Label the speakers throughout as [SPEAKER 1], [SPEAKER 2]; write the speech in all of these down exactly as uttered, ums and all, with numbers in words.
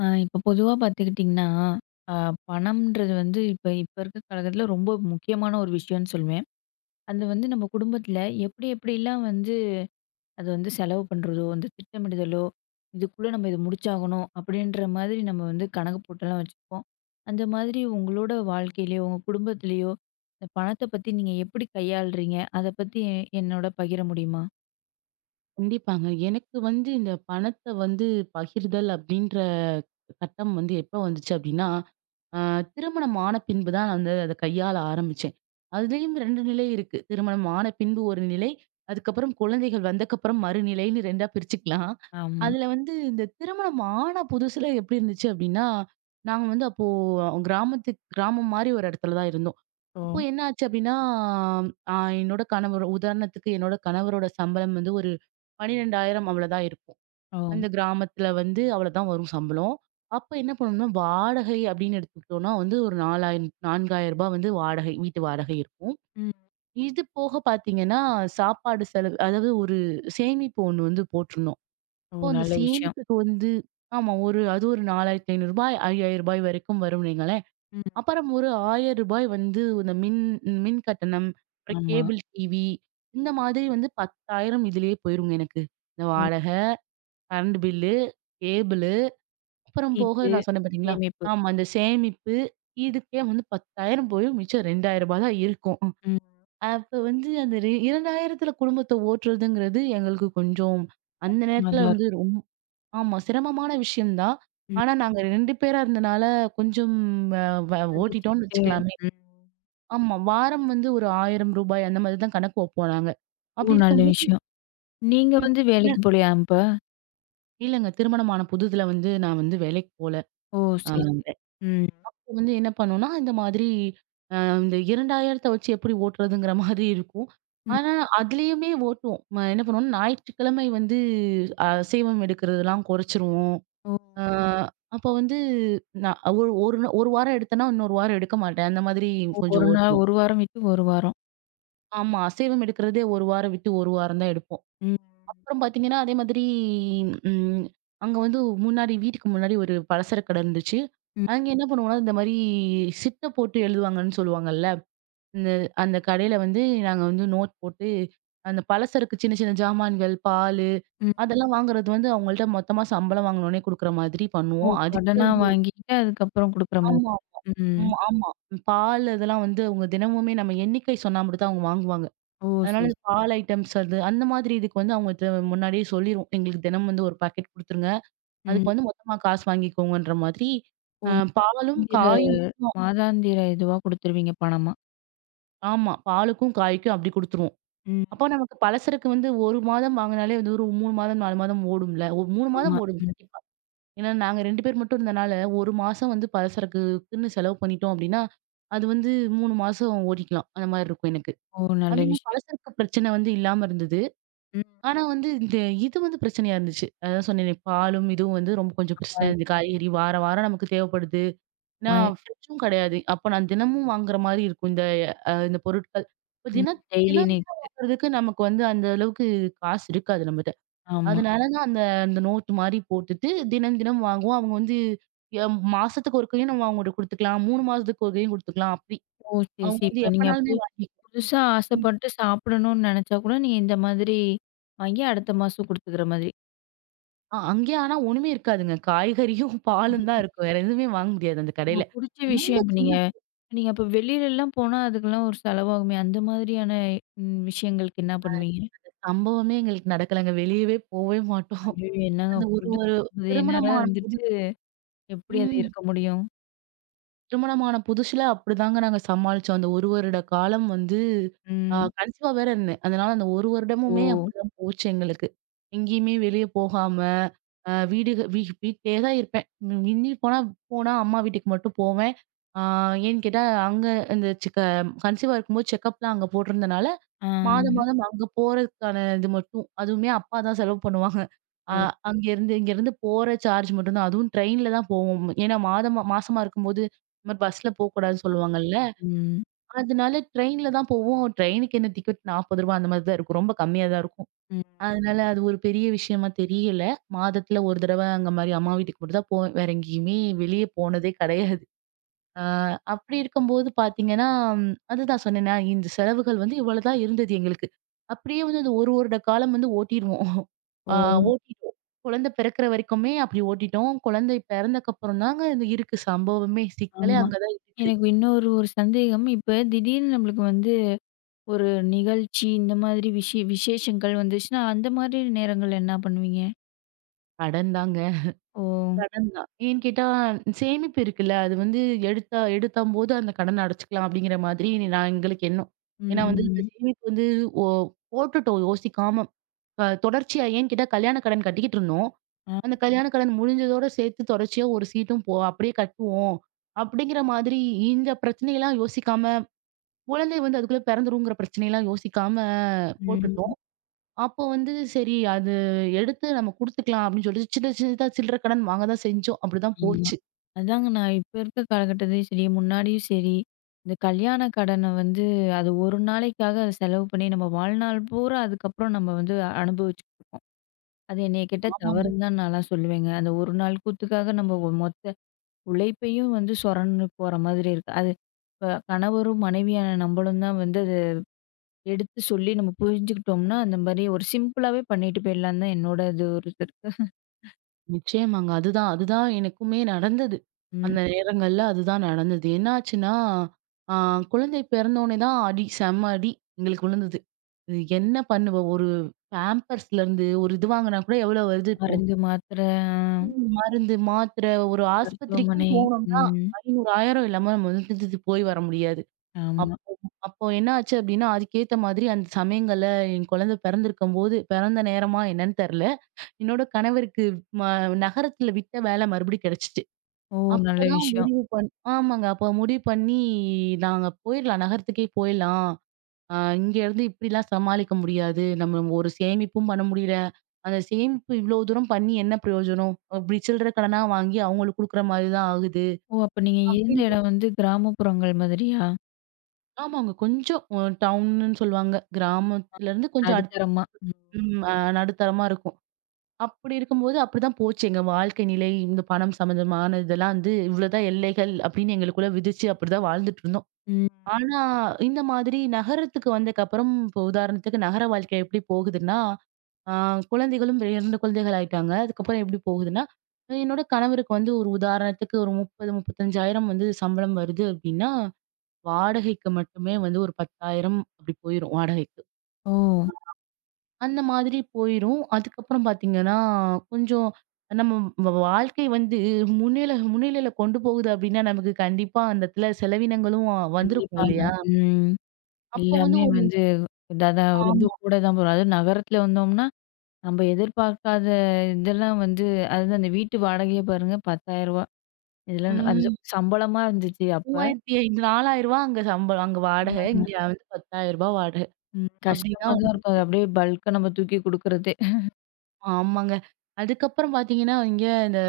[SPEAKER 1] ஆ இப்போ பொதுவா பார்த்துக்கிட்டிங்கன்னா, அ பணம்ன்றது வந்து இப்ப இப்ப இருக்க காலகட்டத்தில ரொம்ப முக்கியமான ஒரு விஷயம்னு சொல்லுவேன். அது வந்து நம்ம குடும்பத்தில எப்படி எப்படிலாம் வந்து அது வந்து செலவு பண்ணுறதோ, அந்த திட்டமிடுதலோ, இதுக்குள்ள நம்ம இத முடிச்சாகணும் அப்படின்ற மாதிரி நம்ம வந்து கணக்கு போட்டெல்லாம் வச்சுப்போம். அந்த மாதிரி உங்களோட வாழ்க்கையிலயோ, உங்க குடும்பத்திலயோ இந்த பணத்த பத்தி நீங்க எப்படி கையாளுறீங்க? அத பத்தி எ என்னோட பகிர முடியுமா?
[SPEAKER 2] கண்டிப்பாங்க. எனக்கு வந்து இந்த பணத்த வந்து பகிர்தல் அப்படின்ற கட்டம் வந்து எப்ப வந்துச்சு அப்படின்னா, அ திருமணம் ஆன பின்பு தான் நான் வந்து அத கையாள ஆரம்பிச்சேன். அதுலயும் ரெண்டு நிலை இருக்கு. திருமணம் ஆன பின்பு ஒரு நிலை, அதுக்கப்புறம் குழந்தைகள் வந்தக்கப்புறம் மறுநிலைன்னு 2ஆ பிரிச்சுக்கலாம்.
[SPEAKER 1] ஆமா.
[SPEAKER 2] அதுல வந்து இந்த திருமணம் ஆன புதுசுல எப்படி இருந்துச்சு அப்படின்னா, நாங்க வந்து அப்போ கிராமத்து கிராமம் மாரி ஒரு இடத்துல தான் இருந்தோம்.
[SPEAKER 1] ஓ!
[SPEAKER 2] அப்போ என்ன ஆச்சு அப்படின்னா, அ என்னோட கணவர் உதாரணத்துக்கு என்னோட கணவரோட சம்பளம் வந்து ஒரு பன்னிரண்டாயிரம் அவ்வளதான் இருக்கும்.
[SPEAKER 1] ஓ!
[SPEAKER 2] அந்த கிராமத்துல வந்து அவ்வளதான் வரும் சம்பளம். அப்ப என்ன பண்ணணும்னா, வாடகை அப்படின்னு எடுத்துக்கிட்டோம்னா வந்து ஒரு நாலாயிரம் ரூ. நான்காயிரம் வந்து வாடகை, வீட்டு வாடகை இருக்கும்.
[SPEAKER 1] ம்.
[SPEAKER 2] இது போக பார்த்தீங்கன்னா, சாப்பாடு செலவு அதாவது ஒரு சேமிப்பு ஒண்ணு வந்து போட்டிருந்தோம்.
[SPEAKER 1] ஓ!
[SPEAKER 2] அப்போ அந்த
[SPEAKER 1] நல்ல விஷயம்.
[SPEAKER 2] சேமிப்புக்கு வந்து ஆமா. ஒரு அது ஒரு ரூ. நாலாயிரத்து ஐநூறு ரூ. ஐயாயிரம் வரைக்கும் வரும்னு வைங்களேன்.
[SPEAKER 1] ம்.
[SPEAKER 2] அப்புறம் ஒரு ரூ. ஆயிரம் வந்து இந்த மின் மின் கட்டணம், அப்புறம்
[SPEAKER 1] ஆமா.
[SPEAKER 2] Cable TV. இந்த மாதிரி வந்து பத்தாயிரம் இதிலேயே போயிருங்க எனக்கு. இந்த
[SPEAKER 1] ம்.
[SPEAKER 2] வாடக, கரண்ட் பில்லு, கேபிளு, அப்புறம் போக
[SPEAKER 1] சீட்டு,
[SPEAKER 2] நான் சொன்னேன் பார்த்தீங்களா?
[SPEAKER 1] சேமிப்பு.
[SPEAKER 2] ஆமா. இந்த சேமிப்பு, இதுக்கே வந்து பத்தாயிரம் போய் மிச்சம் ரூ. இரண்டாயிரம் தான் இருக்கும்.
[SPEAKER 1] ம்.
[SPEAKER 2] அப்ப வந்து அந்த ரெ 2,000த்துல குடும்பத்த ஓட்டுறதுங்கிறது எங்களுக்கு கொஞ்சம், அந்த
[SPEAKER 1] ஆமா,
[SPEAKER 2] நேரத்துல
[SPEAKER 1] அதா இருக்கும்.
[SPEAKER 2] வந்து ரொம் ஆமா. சிரமமான விஷயம் தான்.
[SPEAKER 1] ம்.
[SPEAKER 2] ஆனா நாங்க ரெண்டு பேரா இருந்தனால கொஞ்சம் அ வ ஓட்டிட்டோம்னு
[SPEAKER 1] சகிச்சுக்கிட்டே.
[SPEAKER 2] வச்சுக்கலாமே.
[SPEAKER 1] ம்.
[SPEAKER 2] ஆமா. வாரம் வந்து ஒரு ரூ. ஆயிரம் அந்த மாதிரி தான் கணக்கு வைப்போம் நாங்க.
[SPEAKER 1] ஓ!
[SPEAKER 2] அப்படி
[SPEAKER 1] நல்ல
[SPEAKER 2] இருக்கும்போது
[SPEAKER 1] விஷயம். நீங்க
[SPEAKER 2] ம்.
[SPEAKER 1] வந்து
[SPEAKER 2] இல்ல
[SPEAKER 1] வேலைக்கு போலயா அப்ப?
[SPEAKER 2] இல்லங்க. திருமணமான புதுதுல வந்து நான் வந்து வேலைக்கு போல.
[SPEAKER 1] ஓ!
[SPEAKER 2] அ
[SPEAKER 1] சரி, சரி. ம்.
[SPEAKER 2] வந்து என்ன பண்ணும்னா, இந்த மாதிரி அ இந்த இரண்டாயிரம் வச்சு எப்படி ஓட்டுறதுங்கிற மாதிரி இருக்கும்.
[SPEAKER 1] ம்.
[SPEAKER 2] ஆனா, அதுலயுமே ஓட்டுவோம். ம என்ன பண்ணுவோம்னா, ஞாயிற்றுக்கிழமை வந்து அசைவம் எடுக்கிறதெல்லாம் குறைச்சிருவோம்.
[SPEAKER 1] ஓ!
[SPEAKER 2] அ அப்போ வந்து நான் ஒரு ஒரு நா- ஒரு வாரம் எடுத்தேன்னா, இன்னொரு வாரம் எடுக்க மாட்டேன். அந்த மாதிரி
[SPEAKER 1] ஓ,
[SPEAKER 2] கொஞ்சம்
[SPEAKER 1] ஒரு நாள்
[SPEAKER 2] ஓட்டுவோம்.
[SPEAKER 1] ஒரு வாரம் விட்டு ஒரு வாரம்.
[SPEAKER 2] ஆமா. அசைவம் எடுக்கிறதே ஒரு வாரம் விட்டு ஒரு வாரம் தான் எடுப்போம்.
[SPEAKER 1] ம்.
[SPEAKER 2] அப்புறம் பார்த்தீங்கன்னா, அதே மாதிரி ம் அங்க வந்து முன்னாடி வீட்டுக்கு முன்னாடி ஒரு பலசர கடை இருந்துச்சு.
[SPEAKER 1] ம்,
[SPEAKER 2] அங்க என்ன பண்ணுவோம்னா, இந்த மாரி சிட்ட போட்டு எழுதுவாங்கன்னு சொல்லுவாங்கல்ல. இந்த அந்த கடையில வந்து நாங்க வந்து நோட் போட்டு, அந்த பலசரக்கு சின்ன சின்ன ஜாமான்கள், பாலு
[SPEAKER 1] ம்.
[SPEAKER 2] அதெல்லாம் வாங்குறது வந்து அவங்கள்ட்ட மொத்தமா சம்பளம் வாங்குனோனே குடுக்குற மாதிரி
[SPEAKER 1] ஓ!
[SPEAKER 2] பண்ணுவோம். அதுக்கே
[SPEAKER 1] கடனா
[SPEAKER 2] வந்து
[SPEAKER 1] வாங்கிட்டு அதுக்கப்புறம் குடுக்குற மாதிரி.
[SPEAKER 2] ஆமா.
[SPEAKER 1] ம்.
[SPEAKER 2] ம் ஆமா. பால் இதெல்லாம் வந்து அவங்க தினமுமே நம்ம எண்ணிக்கை சொன்னா மட்டும் தான் அவங்க வாங்குவாங்க.
[SPEAKER 1] ஓ!
[SPEAKER 2] அதனால
[SPEAKER 1] சரி,
[SPEAKER 2] இந்த
[SPEAKER 1] சரி.
[SPEAKER 2] பால் ஐட்டம்ஸ் அது அந்த மாதிரி இதுக்கு வந்து அவங்க த முன்னாடியே சொல்லிருவோம். எங்களுக்கு தினம் வந்து ஒரு பாக்கெட் குடுத்துருங்க.
[SPEAKER 1] ம்.
[SPEAKER 2] அதுக்கு வந்து மொத்தமா காசு வாங்கிக்கோங்கன்ற மாதிரி,
[SPEAKER 1] ஓ!
[SPEAKER 2] அ பாலும்,
[SPEAKER 1] மாதாந்திர
[SPEAKER 2] காயும் மட்டும்.
[SPEAKER 1] மாதாந்திர இதுவா குடுத்துருவீங்க பணமா?
[SPEAKER 2] ஆமா. பாலுக்கும், காய்க்கும் அப்படி குடுத்துருவோம். அப்போ
[SPEAKER 1] ம்.
[SPEAKER 2] நமக்கு பலசரக்கு வந்து ஒரு மாதம் வாங்குனாலே வந்து ஒரு மூணு மாதம், நாலு மாதம் ஓடும்ல. ஒரு மூணு மாதம்
[SPEAKER 1] ஆமா.
[SPEAKER 2] ஓடும்
[SPEAKER 1] ம்.
[SPEAKER 2] கண்டிப்பா. ஏன்னா நாங்க ரெண்டு பேர் மட்டும் இருந்தனால, ஒரு மாசம் வந்து பலசரக்குக்குன்னு செலவு பண்ணிட்டோம் அப்டின்னா, அது வந்து மூணு மாசம் ஓட்டிக்கலாம். அந்த மாரி இருக்கும் எனக்கு.
[SPEAKER 1] ஓ! நல்ல
[SPEAKER 2] அதிகம்
[SPEAKER 1] விஷயம்.
[SPEAKER 2] பலசரக்கு பிரச்சனை வந்து இல்லாம இருந்தது.
[SPEAKER 1] ம்.
[SPEAKER 2] ஆனா வந்து இந்த இது வந்து பிரச்சனையா இருந்துச்சு. அதான் சொன்னேனே பாலும் இதுவும் வந்து ரொம்ப கொஞ்சம்
[SPEAKER 1] ஆமா.
[SPEAKER 2] பிரச்சனையா
[SPEAKER 1] இது
[SPEAKER 2] இருந்தது. காய்கறி வாரம் வாரம் நமக்கு தேவைப்படுது.
[SPEAKER 1] மாரி.
[SPEAKER 2] நான் ஃப்ரிட்ஜும் கிடையாது. அப்ப நான் தினமும் வாங்குற மாரி இருக்கும். இந்த அ இந்த பொருட்கள். இப்ப
[SPEAKER 1] ம்.
[SPEAKER 2] தின
[SPEAKER 1] டெய்லி
[SPEAKER 2] தினம் தினம்
[SPEAKER 1] நீட்ஸ்.
[SPEAKER 2] வாங்குறதுக்கு நமக்கு வந்து அந்த அளவுக்கு காசு இருக்காது நம்மட்ட.
[SPEAKER 1] ஆமா.
[SPEAKER 2] அதனால தான் அந்த அந்த நோட்டு மாரி போட்டுட்டு தினம் தினம் வாங்குவோம். அவங்க வந்து எ மாசத்துக்கு ஒருக்கையும் நம்ம அவங்ககிட்ட குடுத்துக்கலாம். மூணு மாசத்துக்கு ஒருக்கையும் குடுத்துக்கலாம் அப்படி.
[SPEAKER 1] ஓ! சரி,
[SPEAKER 2] அவங்க
[SPEAKER 1] சரி.
[SPEAKER 2] வந்து
[SPEAKER 1] இப்ப நீங்க பு
[SPEAKER 2] எப்பனாலுமே வாங்கி
[SPEAKER 1] புதுசா ஆசைப்பட்டு சாப்பிடணும்னு நினைச்சா கூட, நீங்க இந்த மாதிரி வாங்கி அடுத்த மாசம் குடுத்துக்கிற மாதிரி.
[SPEAKER 2] அ அங்கேயே ஆனா ஒண்ணுமே இருக்காதுங்க. காய்கறியும், பாலும் தான் இருக்கும். வேற எதுவுமே வாங்க முடியாது அந்த
[SPEAKER 1] உங்க
[SPEAKER 2] கடையில.
[SPEAKER 1] புடிச்ச
[SPEAKER 2] ரொம்ப
[SPEAKER 1] விஷயம் இப்ப
[SPEAKER 2] சின்ன
[SPEAKER 1] நீங்க நீங்க அப்ப வெளிலலாம் போனா அதுக்கெல்லாம் ஒரு செலவாகுமே! அந்த மாதிரியான ம் விஷயங்களுக்கு என்ன பண்ணுவீங்க?
[SPEAKER 2] சம்பவமே எங்களுக்கு நடக்கலங்க. வெளியவே போவே மாட்டோம்.
[SPEAKER 1] ஐயய்யோ! என்னங்க
[SPEAKER 2] அந்த ஒரு
[SPEAKER 1] புது,
[SPEAKER 2] ஒரு
[SPEAKER 1] இது நேரா
[SPEAKER 2] திருமணம் ஆனபோது
[SPEAKER 1] இருந்துட்டு எப்படி அது
[SPEAKER 2] ம்.
[SPEAKER 1] இருக்க முடியும்?
[SPEAKER 2] திருமணமான புதுசுல அப்படிதாங்க நாங்க சமாளிச்சோம். அந்த ஒரு வருட காலம் வந்து அ
[SPEAKER 1] ம்.
[SPEAKER 2] கன்சீவா வேற இருந்தேன். அதனால அந்த ஒரு
[SPEAKER 1] ஓ!
[SPEAKER 2] வருடமுமே அப்படிதான் போச்சு எங்களுக்கு. எங்கேயுமே வெளிய போகாம, அ வீடு வீ வீட்லயே தான் இருப்பேன். ம் மிஞ்சி போனா போனா அம்மா வீட்டுக்கு மட்டும் போவேன். ஆ ஏன்னு கேட்டா, அங்க இந்த செக்க கன்சீவா இருக்கும்போது செக்கப்லாம் அங்க போட்டிருந்தனால,
[SPEAKER 1] ஆ.
[SPEAKER 2] மாதம் மாதம் அங்க போறதுக்கான இது மட்டும். அதுவுமே அப்பா தான் செலவு பண்ணுவாங்க.
[SPEAKER 1] ஓ!
[SPEAKER 2] அ அங்கேருந்து இங்கேருந்து போற சார்ஜ் மட்டும் தான். அதுவும் ட்ரெயின்ல தான் போவோம். ஏன்னா மாதமா மாசமா இருக்கும்போது, இந்த மாரி பஸ்ல போக்கூடாதுன்னு சொல்லுவாங்கல்ல.
[SPEAKER 1] ம்.
[SPEAKER 2] அதனால ட்ரெயின்ல தான் போவோம். ட்ரெயினுக்கு என்ன டிக்கெட் ரூ. நாற்பது அந்த மாரி தான் இருக்கும். ரொம்ப கம்மியா தான் இருக்கும்.
[SPEAKER 1] ம்.
[SPEAKER 2] அதனால அது ஒரு பெரிய விஷயமா தெரியல. மாதத்துல ஒரு தடவ அங்க மாரி அம்மா வீட்டுக்கு மட்டும் தான் போவேன். வேற எங்கேயுமே வெளிய போனதே கிடையாது. ஆ, அப்படி இருக்கும்போது பார்த்தீங்கன்னா, அதுதான் சொன்னேனே இந்த செலவுகள் வந்து இவ்வளதான் இருந்தது எங்களுக்கு. அப்படியே வந்து அந்த ஒரு வருட காலம் வந்து ஓட்டிருவோம். ஆ
[SPEAKER 1] ஓ!
[SPEAKER 2] ஓட்டிட்டோம். குழந்தை பிறக்கிற வரைக்குமே அப்படி ஓட்டிட்டோம். குழந்தை பிறந்தக்கப்புறம் தாங்க இந்த இருக்கு சம்பவமே. சிக்கலே
[SPEAKER 1] ஆமா.
[SPEAKER 2] அங்க தான் இருக்கு.
[SPEAKER 1] எனக்கு இன்னொரு ஒரு சந்தேகம். இப்ப திடீர்னு நம்மளுக்கு வந்து ஒரு நிகழ்ச்சி இந்த மாதிரி விஷய விசேஷங்கள் வந்துச்சுன்னா, அந்த மாதிரி நேரங்கள்ல என்ன பண்ணுவீங்க?
[SPEAKER 2] கடன் தாங்க.
[SPEAKER 1] ஓ!
[SPEAKER 2] கடன் தான். ஏன்னு கேட்டா சேமிப்பு இருக்குல்ல, அது வந்து எடுத்தா எடுத்தம்போது அந்த கடன அடைச்சுக்கலாம் அப்படிங்கிற மாதிரி நான் எங்களுக்கு எண்ணம். ஏன்னா வந்து இந்த
[SPEAKER 1] ம்.
[SPEAKER 2] சேமிப்பு வந்து ஓ போட்டுட்டோம் யோசிக்காம, அ தொடர்ச்சியா ஏன்னு கேட்டா கல்யாண கடன் கட்டிக்கிட்டு இருந்தோம்.
[SPEAKER 1] ஆ.
[SPEAKER 2] அந்த கல்யாண கடன் முடிஞ்சதோட சேர்த்து தொடர்ச்சியா ஒரு சீட்டும் போ அப்படியே கட்டுவோம். அப்படிங்கிற மாதிரி இந்த பிரச்சனையெல்லாம் யோசிக்காம, குழந்தை வந்து அதுக்குள்ள பிறந்துருங்கிற பிரச்சனையெல்லாம் யோசிக்காம
[SPEAKER 1] ம்.
[SPEAKER 2] போட்டுட்டோம். அப்போ வந்து சரி அது எடுத்து நம்ம குடுத்துக்கலாம் அப்படின்னு சொல்லிட்டு சின்ன சின்னதா சில்லற கடன் வாங்க தான் செஞ்சோம். அப்படிதான்
[SPEAKER 1] ஆமா.
[SPEAKER 2] போச்சு.
[SPEAKER 1] அதாங்க, நான் இப்ப இருக்க காலகட்டத்திலயும் சரி, முன்னாடியும் சரி, இந்த கல்யாண கடன வந்து அது ஒரு நாளைக்காக அத செலவு பண்ணி நம்ம வாழ்நாள் பூரா அதுக்கப்புறம் நம்ம வந்து அனுபவிச்சுட்டுருக்கோம். அது என்னைய கேட்டா
[SPEAKER 2] ஆமா.
[SPEAKER 1] தவறுன்னு தான் நான்லாம் சொல்லுவேங்க. அந்த ஒரு நாள் கூத்துக்காக நம்ம ஒ மொத்த உழைப்பையும் வந்து சொரண்டு போற மாதிரி இருக்கு. அது இப்ப கணவரும் மனைவியான நம்பளும் தான் வந்து எடுத்து சொல்லி நம்ம புரிஞ்சுக்கிட்டோம்னா, அந்த மாரி ஒரு சிம்பிளாவே பண்ணிட்டு போயிடலாம் தான் என்னோட இது ஒரு இது இருக்கு.
[SPEAKER 2] நிச்சயமாங்க. அதுதான், அதுதான் எனக்குமே நடந்தது.
[SPEAKER 1] ம்.
[SPEAKER 2] அந்த நேரங்கள்ல அதுதான் நடந்தது. என்னாச்சுன்னா, ஆ குழந்தை பிறந்தோனே தான் அடி, செம்ம அடி எங்களுக்கு விழுந்தது. இது என்ன பண்ணுவ? ஒரு பேம்பர்ஸ்லருந்து ஒரு இது வாங்குனா கூட எவ்வளோ வருது இப்போ?
[SPEAKER 1] மருந்து, மாத்திரை,
[SPEAKER 2] ம். மருந்து, மாத்திரை ஒரு ஆஸ்பத்திரிக்குன்னு
[SPEAKER 1] மருத்துவமனை.
[SPEAKER 2] போனோம்னா,
[SPEAKER 1] ம்.
[SPEAKER 2] ஐநூறு, ஆயிரம் இல்லாம நம்ம வந்து போய் வர முடியாது.
[SPEAKER 1] ஆமா.
[SPEAKER 2] அப்போ அப்போ என்ன ஆச்சு அப்டின்னா, அதுக்கேத்த மாதிரி அந்த சமயங்கள்ல என் குழந்தை பிறந்திருக்கும்போது, பிறந்த நேரமா என்னன்னு தெர்ல. என்னோட கணவருக்கு ம நகரத்துல விட்ட வேலை மறுபடியும் கிடைச்சுச்சு.
[SPEAKER 1] ஓ! நல்ல
[SPEAKER 2] அப்பதான்
[SPEAKER 1] விஷயம்.
[SPEAKER 2] முடிவு பண் ஆமாங்க. அப்ப முடிவு பண்ணி நாங்க போயிரலாம். நகரத்துக்கே போயிரலாம். அ இங்க இருந்து இப்படிலாம் சமாளிக்க முடியாது. நம்ம ஒரு சேமிப்பும் பண்ண முடியல. அந்த சேமிப்பு இவ்ளோ தூரம் பண்ணி என்ன பிரயோஜனம்? அப்படி சில்லற கடனா வாங்கி அவங்களுக்கு குடுக்குற மாரி தான் ஆகுது.
[SPEAKER 1] ஓ! அப்ப நீங்க இருந்த
[SPEAKER 2] அப்படின்ற
[SPEAKER 1] இடம் வந்து கிராமப்புறங்கள் மாதிரியா?
[SPEAKER 2] ஆமாங்க. கொஞ்சம் அ டவுனுன்னு சொல்லுவாங்க. கிராமத்துல இருந்து கொஞ்சம் அடுத்
[SPEAKER 1] நடுத்தரமா. ம்.
[SPEAKER 2] ம் அ நடுத்தரமா இருக்கும். அப்படி இருக்கும்போது அப்படிதான் போச்சு எங்க வாழ்க்கை நிலை. இந்த பணம் சம்மந்தமான இதெல்லாம் வந்து இவ்வளோதான் எல்லைகள் அப்படின்னு எங்களுக்குள்ள விதிச்சு அப்படிதான் வாழ்ந்துட்டு இருந்தோம்.
[SPEAKER 1] ம்.
[SPEAKER 2] ஆனா இந்த மாதிரி நகரத்துக்கு வந்ததுக்கப்புறம் இப்போ உதாரணத்துக்கு நகர வாழ்க்கை எப்படி போகுதுன்னா, ஆ குழந்தைகளும் இரண்டு குழந்தைகள் ஆயிட்டாங்க. அதுக்கப்புறம் எப்படி போகுதுன்னா, என்னோட கணவருக்கு வந்து ஒரு உதாரணத்துக்கு ஒரு முப்பது, முப்பத்தி ஐயாயிரம் வந்து சம்பளம் வருது அப்படின்னா, வாடகைக்கு மட்டுமே வந்து ஒரு பத்தாயிரம் அப்படி போயிரும் வாடகைக்கு.
[SPEAKER 1] ஓ!
[SPEAKER 2] அந்த மாதிரி போயிரும். அதுக்கப்புறம் பார்த்தீங்கன்னா, கொஞ்சம் நம்ம வ வாழ்க்கை வந்து முன்னில முன்னிலையில கொண்டு போகுது அப்டின்னா, நமக்கு கண்டிப்பா அந்த இடத்துல செலவினங்களும் வந்திருக்கும்
[SPEAKER 1] கண்டிப்பாங்க.
[SPEAKER 2] இல்லையா?
[SPEAKER 1] ம்.
[SPEAKER 2] அப்போ வந்து
[SPEAKER 1] எல்லாமே
[SPEAKER 2] ஒரு
[SPEAKER 1] வந்து இதா தான் ரொம்ப
[SPEAKER 2] ஆமா.
[SPEAKER 1] கூட தான் போறோம். அதுவும் நகரத்துல வந்தோம்னா, நம்ம எதிர்பார்க்காத இதெல்லாம் வந்து அதுதான், அந்த வீட்டு வாடகையே பாருங்க ரூ. பத்தாயிரம். இதெல்லாம் அது
[SPEAKER 2] ம்.
[SPEAKER 1] சம்பளமா இருந்துச்சு அப்ப.
[SPEAKER 2] மூவாயிரத்து ஐநூறு ரூ. நாலாயிரம் அங்க சம்பளம். அங்க வாடகை. இங்க வந்து ரூ. பத்தாயிரம் வாடகை.
[SPEAKER 1] ம்.
[SPEAKER 2] அப்டின்னா
[SPEAKER 1] கஷ்டமா தான்
[SPEAKER 2] வந்து
[SPEAKER 1] இருக்கும். அது அப்படியே பல்க்கா நம்ம தூக்கி குடுக்குறதே.
[SPEAKER 2] ஆமாங்க. அதுக்கப்புறம் பார்த்தீங்கன்னா, இங்க இந்த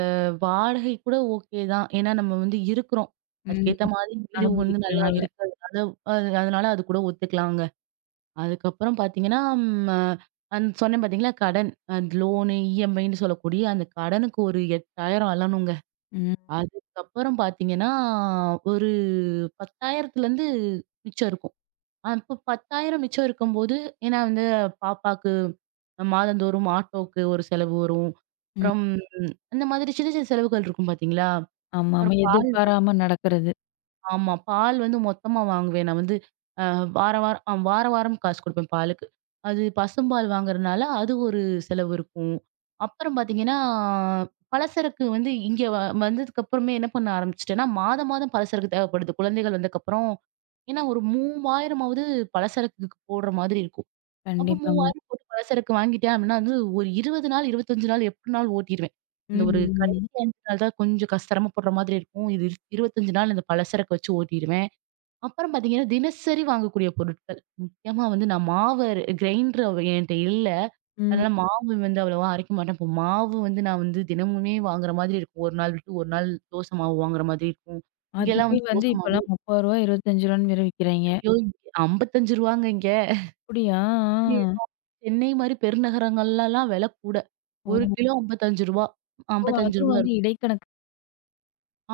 [SPEAKER 2] வாடகை கூட ஓகே தான். ஏன்னா நம்ம வந்து இருக்கிறோம். அதுக்கேத்த
[SPEAKER 1] ம்.
[SPEAKER 2] மாதிரி வீடு வந்து நல்லா
[SPEAKER 1] அனுபவிக்கிறனால.
[SPEAKER 2] இருக்கு. அதனால அதனால அது கூட ஒத்துக்கலாம். அதுக்கப்புறம் பார்த்தீங்கன்னா, ம் அந் சொன்னேன் பார்த்தீங்களா? கடன். அந்த லோனு, இஎம்ஐன்னு சொல்லக்கூடிய அந்த கடனுக்கு ஒரு எட்டாயிரம் அலணுங்க.
[SPEAKER 1] ம்.
[SPEAKER 2] அதுக்கப்புறம் பார்த்தீங்கன்னா, ஒரு 10,000த்துலேருந்து மிச்சம் இருக்கும். அப்போ பத்தாயிரம் மிச்சம் இருக்கும்போது, ஏன்னா வந்து பாப்பாக்கு மாதந்தோறும் ஆட்டோக்கு ஒரு செலவு வரும்.
[SPEAKER 1] ம்.
[SPEAKER 2] அப்புறம் அந்த மாதிரி சின்ன சின்ன செலவுகள் இருக்கும் பார்த்தீங்களா?
[SPEAKER 1] ஆமாமா.
[SPEAKER 2] அப்புறம் பால்
[SPEAKER 1] எதிர்பாராம நடக்கிறது.
[SPEAKER 2] ஆமா. பால் வந்து மொத்தமா வாங்குவேன். நான் வந்து அ வார வாரம் அ வார வாரம் காசு குடுப்பேன் பாலுக்கு. அது பசும்பால் வாங்குறனால அது ஒரு செலவு இருக்கும். அப்புறம் பார்த்தீங்கன்னா, பலசரக்கு வந்து இங்க வ வந்ததுக்கு அப்புறமே என்ன பண்ண ஆரம்பிச்சுட்டேன்னா, மாதம் மாதம் பலசரக்கு தேவைப்படுது. குழந்தைகள் வந்தக்கப்புறம். ஏன்னா ஒரு 3000ஆவது பலசரக்குக்கு போடுற மாதிரி இருக்கும். அப்போ
[SPEAKER 1] கண்டிப்பாங்க.
[SPEAKER 2] மூவாயிரமாவது போட்டு பலசரக்கு வாங்கிட்டேன் அப்டின்னா வந்து ஒரு இருபது நாள், இருபத்தி ஐந்து நாள் எப்டினாலும் ஓட்டிருவேன். இந்த
[SPEAKER 1] ம்.
[SPEAKER 2] ஒரு கடைசி
[SPEAKER 1] ம்.
[SPEAKER 2] அஞ்சு நாள் தான் கொஞ்சம் கஷ் சிரமப்படுற மாதிரி இருக்கும். இது இருபத்தஞ்சு நாள் இந்த பலசரக்கு வச்சு ஓட்டிருவேன். அப்புறம் பார்த்தீங்கன்னா, தினசரி வாங்கக்கூடிய பொருட்கள். முக்கியமா வந்து நான் மாவு அர கிரைண்டர் என்ட்ட இல்ல.
[SPEAKER 1] ம்.
[SPEAKER 2] அதனால மாவு வந்து அவ்வளவா அரைக்க மாட்டேன். இப்போ மாவு வந்து நான் வந்து தினமுமே வாங்குற மாதிரி இருக்கும். ஒரு நாள் விட்டு ஒரு நாள் தோசை மாவு வாங்குற மாதிரி இருக்கும். இங்கலாம் ம்.
[SPEAKER 1] அதுவே
[SPEAKER 2] வந்து
[SPEAKER 1] வந்து
[SPEAKER 2] தோசை மாவு
[SPEAKER 1] இப்பலாம் ரூ. முப்பது ரூ. இருபத்தி ஐந்து வேற விக்கிறாய்ங்க.
[SPEAKER 2] ஐயோ! இங்க ரூ. 55ங்க இங்க.
[SPEAKER 1] அப்படியா?
[SPEAKER 2] ஏதோ சென்னை மாரி பெருநகரங்கள்லலாம் விலை கூட.
[SPEAKER 1] ஆ.
[SPEAKER 2] ஒரு
[SPEAKER 1] ஓ!
[SPEAKER 2] கிலோ ரூ. ஐம்பத்தஞ்சு ரூ.
[SPEAKER 1] ஓ!
[SPEAKER 2] ஐம்பத்தி ஐந்து
[SPEAKER 1] அதுவும்
[SPEAKER 2] ம்.
[SPEAKER 1] வந்து
[SPEAKER 2] இருக்கும்.
[SPEAKER 1] இடைக்கணக்கு.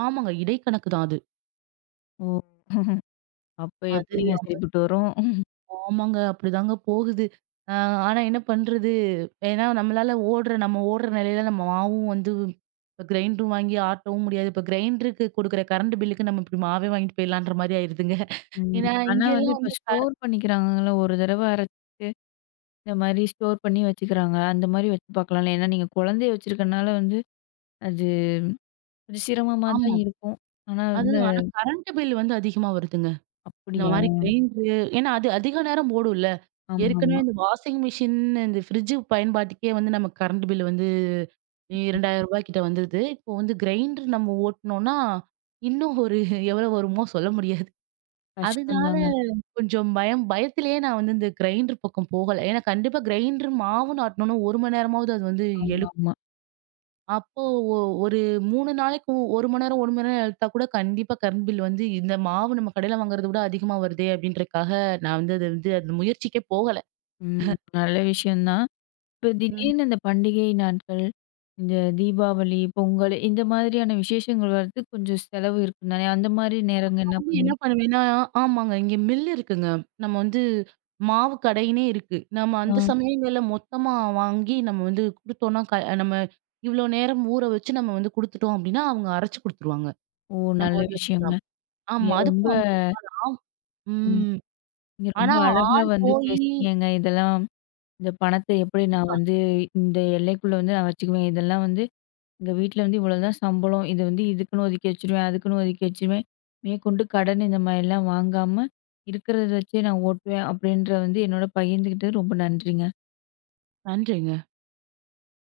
[SPEAKER 2] ஆமாங்க. இடைக்கணக்கு தான் அது.
[SPEAKER 1] ஓ! அப்ப
[SPEAKER 2] அது
[SPEAKER 1] எப்படிங்க
[SPEAKER 2] 50
[SPEAKER 1] சரிப்பட்டு வரும்?
[SPEAKER 2] ஆமாங்க. அப்படிதாங்க போகுது. அ ஆனா என்ன பண்றது? ஏன்னா நம்மளால ஓடுற நம்ம ஓடுற நிலையில நம்ம மாவும் வந்து இப்ப கிரைண்டரும் வாங்கி ஆட்டவும் முடியாது. இப்ப கிரைண்டருக்கு குடுக்குற கரண்ட் பில்லுக்கு நம்ம இப்படி மாவே வாங்கிட்டு போயிடலான்ற மாரி ஆயிருதுங்க.
[SPEAKER 1] ம்.
[SPEAKER 2] ஏன்னா
[SPEAKER 1] ஆனா வந்து
[SPEAKER 2] இங்கெல்லாம்
[SPEAKER 1] இப்ப
[SPEAKER 2] வந்து
[SPEAKER 1] ஸ்டோர் பண்ணிக்கிறாங்கல்ல. ஒரு தடவ அரைச்சு இந்த மாரி ஸ்டோர் பண்ணி வச்சுக்கிறாங்க. அந்த மாரி வச்சு பார்க்கலாம்ல. ஏன்னா நீங்க குழந்தைய வச்சிருக்கனால வந்து அது கொஞ்சம் சிரமமா தான்
[SPEAKER 2] ஆமா.
[SPEAKER 1] இருக்கும். ஆனா வந்து,
[SPEAKER 2] அதுதான். ஆனா கரண்ட் பில் வந்து அதிகமா வருதுங்க. இந்த
[SPEAKER 1] அப்படியா?
[SPEAKER 2] மாரி கிரைண்டரு ஏன்னா அது அதிக நேரம் ஓடும்ல. ஏற்கனவே
[SPEAKER 1] ஆமாமா.
[SPEAKER 2] இந்த வாஷிங் மிஷின், இந்த ஃப்ரிட்ஜ் பயன்பாட்டுக்கே வந்து நமக்கு கரண்ட் பில் வந்து ரூ. இரண்டாயிரம் கிட்ட வந்துருது. இப்போ வந்து கிரைண்டர் நம்ம ஓட்டுனோம்னா, இன்னும் ஒரு எவ்வளோ வருமோ சொல்ல முடியாது. அதனால
[SPEAKER 1] கஷ்டம்தாங்க.
[SPEAKER 2] கொஞ்சம் பயம் பயத்திலேயே நான் வந்து இந்த கிரைண்டர் பக்கம் போகல. ஏன்னா கண்டிப்பா கிரைண்டர் மாவுன்னு ஆட்டணும்னா ஒரு மணி நேரமாவது அது வந்து எழும்.
[SPEAKER 1] ஆமாமா.
[SPEAKER 2] அப்போ ஒரு மூணு நாளைக்கு ஒரு மணி நேரம், ஒரு மணி நேரம் எடுத்தா கூட கண்டிப்பா கரண்ட் பில் வந்து இந்த மாவு நம்ம கடையில வாங்குறத விட அதிகமா வருதே அப்படின்றதுக்காக நான் வந்து அத வந்து அந்த முயற்சிக்கே போகல.
[SPEAKER 1] ம். நல்ல விஷயம் தான். இப்ப
[SPEAKER 2] ம்.
[SPEAKER 1] திடீர்னு இந்த பண்டிகை நாட்கள், இந்த தீபாவளி, பொங்கல் இந்த மாதிரியான விசேஷங்கள் வர்றதுக்கு கொஞ்சம் செலவு இருக்கும் தானே? அந்த மாதிரி நேரங்க
[SPEAKER 2] நான்
[SPEAKER 1] என்ன
[SPEAKER 2] வந்து என்ன
[SPEAKER 1] பண்ணுவீங்க?
[SPEAKER 2] பண்ணுவேன்னா ஆமாங்க. இங்க மில் இருக்குங்க. நம்ம வந்து மாவு கடையினே இருக்கு. நம்ம அந்த
[SPEAKER 1] ஆ.
[SPEAKER 2] சமயங்கள்ல மொத்தமா வாங்கி நம்ம வந்து குடுத்தோம்னா க நம்ம இவ்வளோ நேரம் ஊற வச்சு நம்ம வந்து குடுத்துட்டோம் அப்படின்னா, அவங்க அரைச்சு குடுத்துருவாங்க.
[SPEAKER 1] ஓ!
[SPEAKER 2] நம்ம
[SPEAKER 1] நல்ல
[SPEAKER 2] வந்து
[SPEAKER 1] விஷயங்க.
[SPEAKER 2] வச்சுக்கலாம். ஆமா.
[SPEAKER 1] நீங்க ரொம்ப.
[SPEAKER 2] அதுக்கும் ஐம்பது ஆம்.
[SPEAKER 1] ம்.
[SPEAKER 2] ம்.
[SPEAKER 1] நீங்க ரொம்ப
[SPEAKER 2] ஆனா
[SPEAKER 1] அழகா
[SPEAKER 2] ஆள்
[SPEAKER 1] வந்து
[SPEAKER 2] போயி
[SPEAKER 1] பேசுனீங்கங்க. இதெல்லாம் இந்த பணத்த எப்படி நான்
[SPEAKER 2] கண்டிப்பா.
[SPEAKER 1] வந்து இந்த எல்லைக்குள்ள வந்து நான் வச்சுக்குவேன். இதெல்லாம் வந்து எங்க வீட்ல வந்து இவ்வளோதான் சம்பளம். இது வந்து இதுக்குன்னு ஒதுக்கி வச்சுருவேன், அதுக்குன்னு ஒதுக்கி வச்சுருவேன். மேற்கொண்டு கடன் இந்த மாரிலாம் வாங்காம, இருக்கிறத வச்சே நான் ஓட்டுவேன்." அப்படின்ற வந்து என்னோட பகிர்ந்துக்கிட்டது ரொம்ப நன்றிங்க.
[SPEAKER 2] நன்றிங்க.